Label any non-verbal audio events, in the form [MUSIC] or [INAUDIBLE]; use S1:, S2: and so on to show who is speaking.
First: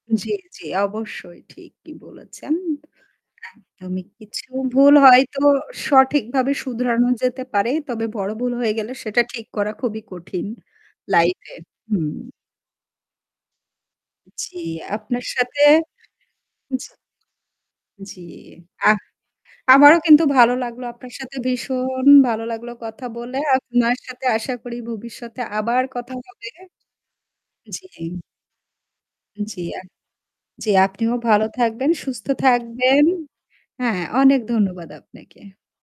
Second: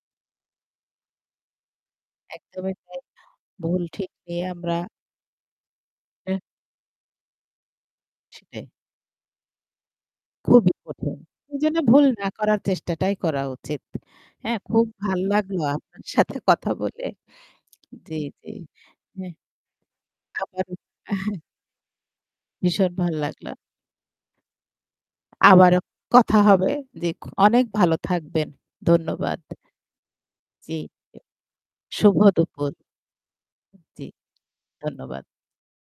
S1: জ্বী, জ্বী, অবশ্যই ঠিকই বলেছেন।
S2: একদমই তাই ভুল
S1: একদমই
S2: ঠিক নিই,
S1: কিছু
S2: আমরা
S1: ভুল হয়তো
S2: এ
S1: সঠিকভাবে শুধরানো যেতে পারে। তবে বড় ভুল
S2: সেটাই।
S1: হয়ে গেলে সেটা ঠিক করা খুবই কঠিন।
S2: খুবই কঠিন।
S1: লাইফ
S2: সে
S1: এ
S2: জন্য যেন ভুল
S1: হুম।
S2: না করার চেষ্টাটাই করা উচিত। হ্যাঁ
S1: জ্বি,
S2: খুব ভাল
S1: আপনার
S2: লাগলো
S1: সাথে
S2: আপনার সাথে কথা
S1: জি
S2: বলে জী,
S1: জ্বী।
S2: জী।
S1: আহ!
S2: হ্যা।
S1: আমারও কিন্তু ভালো
S2: [UNINTELLIGIBLE]
S1: লাগলো আপনার
S2: অ্যাঁ হ্যা।
S1: সাথে ভীষণ ভালো লাগলো
S2: ভীষণ
S1: কথা
S2: ভালো
S1: বলে।
S2: লাগল।
S1: আপনার সাথে আশা করি ভবিষ্যতে
S2: আবারও
S1: আবার কথা
S2: কথা
S1: হবে।
S2: হবে, জি অনেক ভালো
S1: জ্বী।
S2: থাকবেন। ধন্যবাদ।
S1: জ্বি আ জ্বি
S2: জি,
S1: আপনিও ভালো থাকবেন,
S2: শুভ
S1: সুস্থ
S2: দুপুর
S1: থাকবেন। হ্যাঁ,
S2: জ্বী।
S1: অনেক ধন্যবাদ
S2: ধন্যবাদ।
S1: আপনাকে।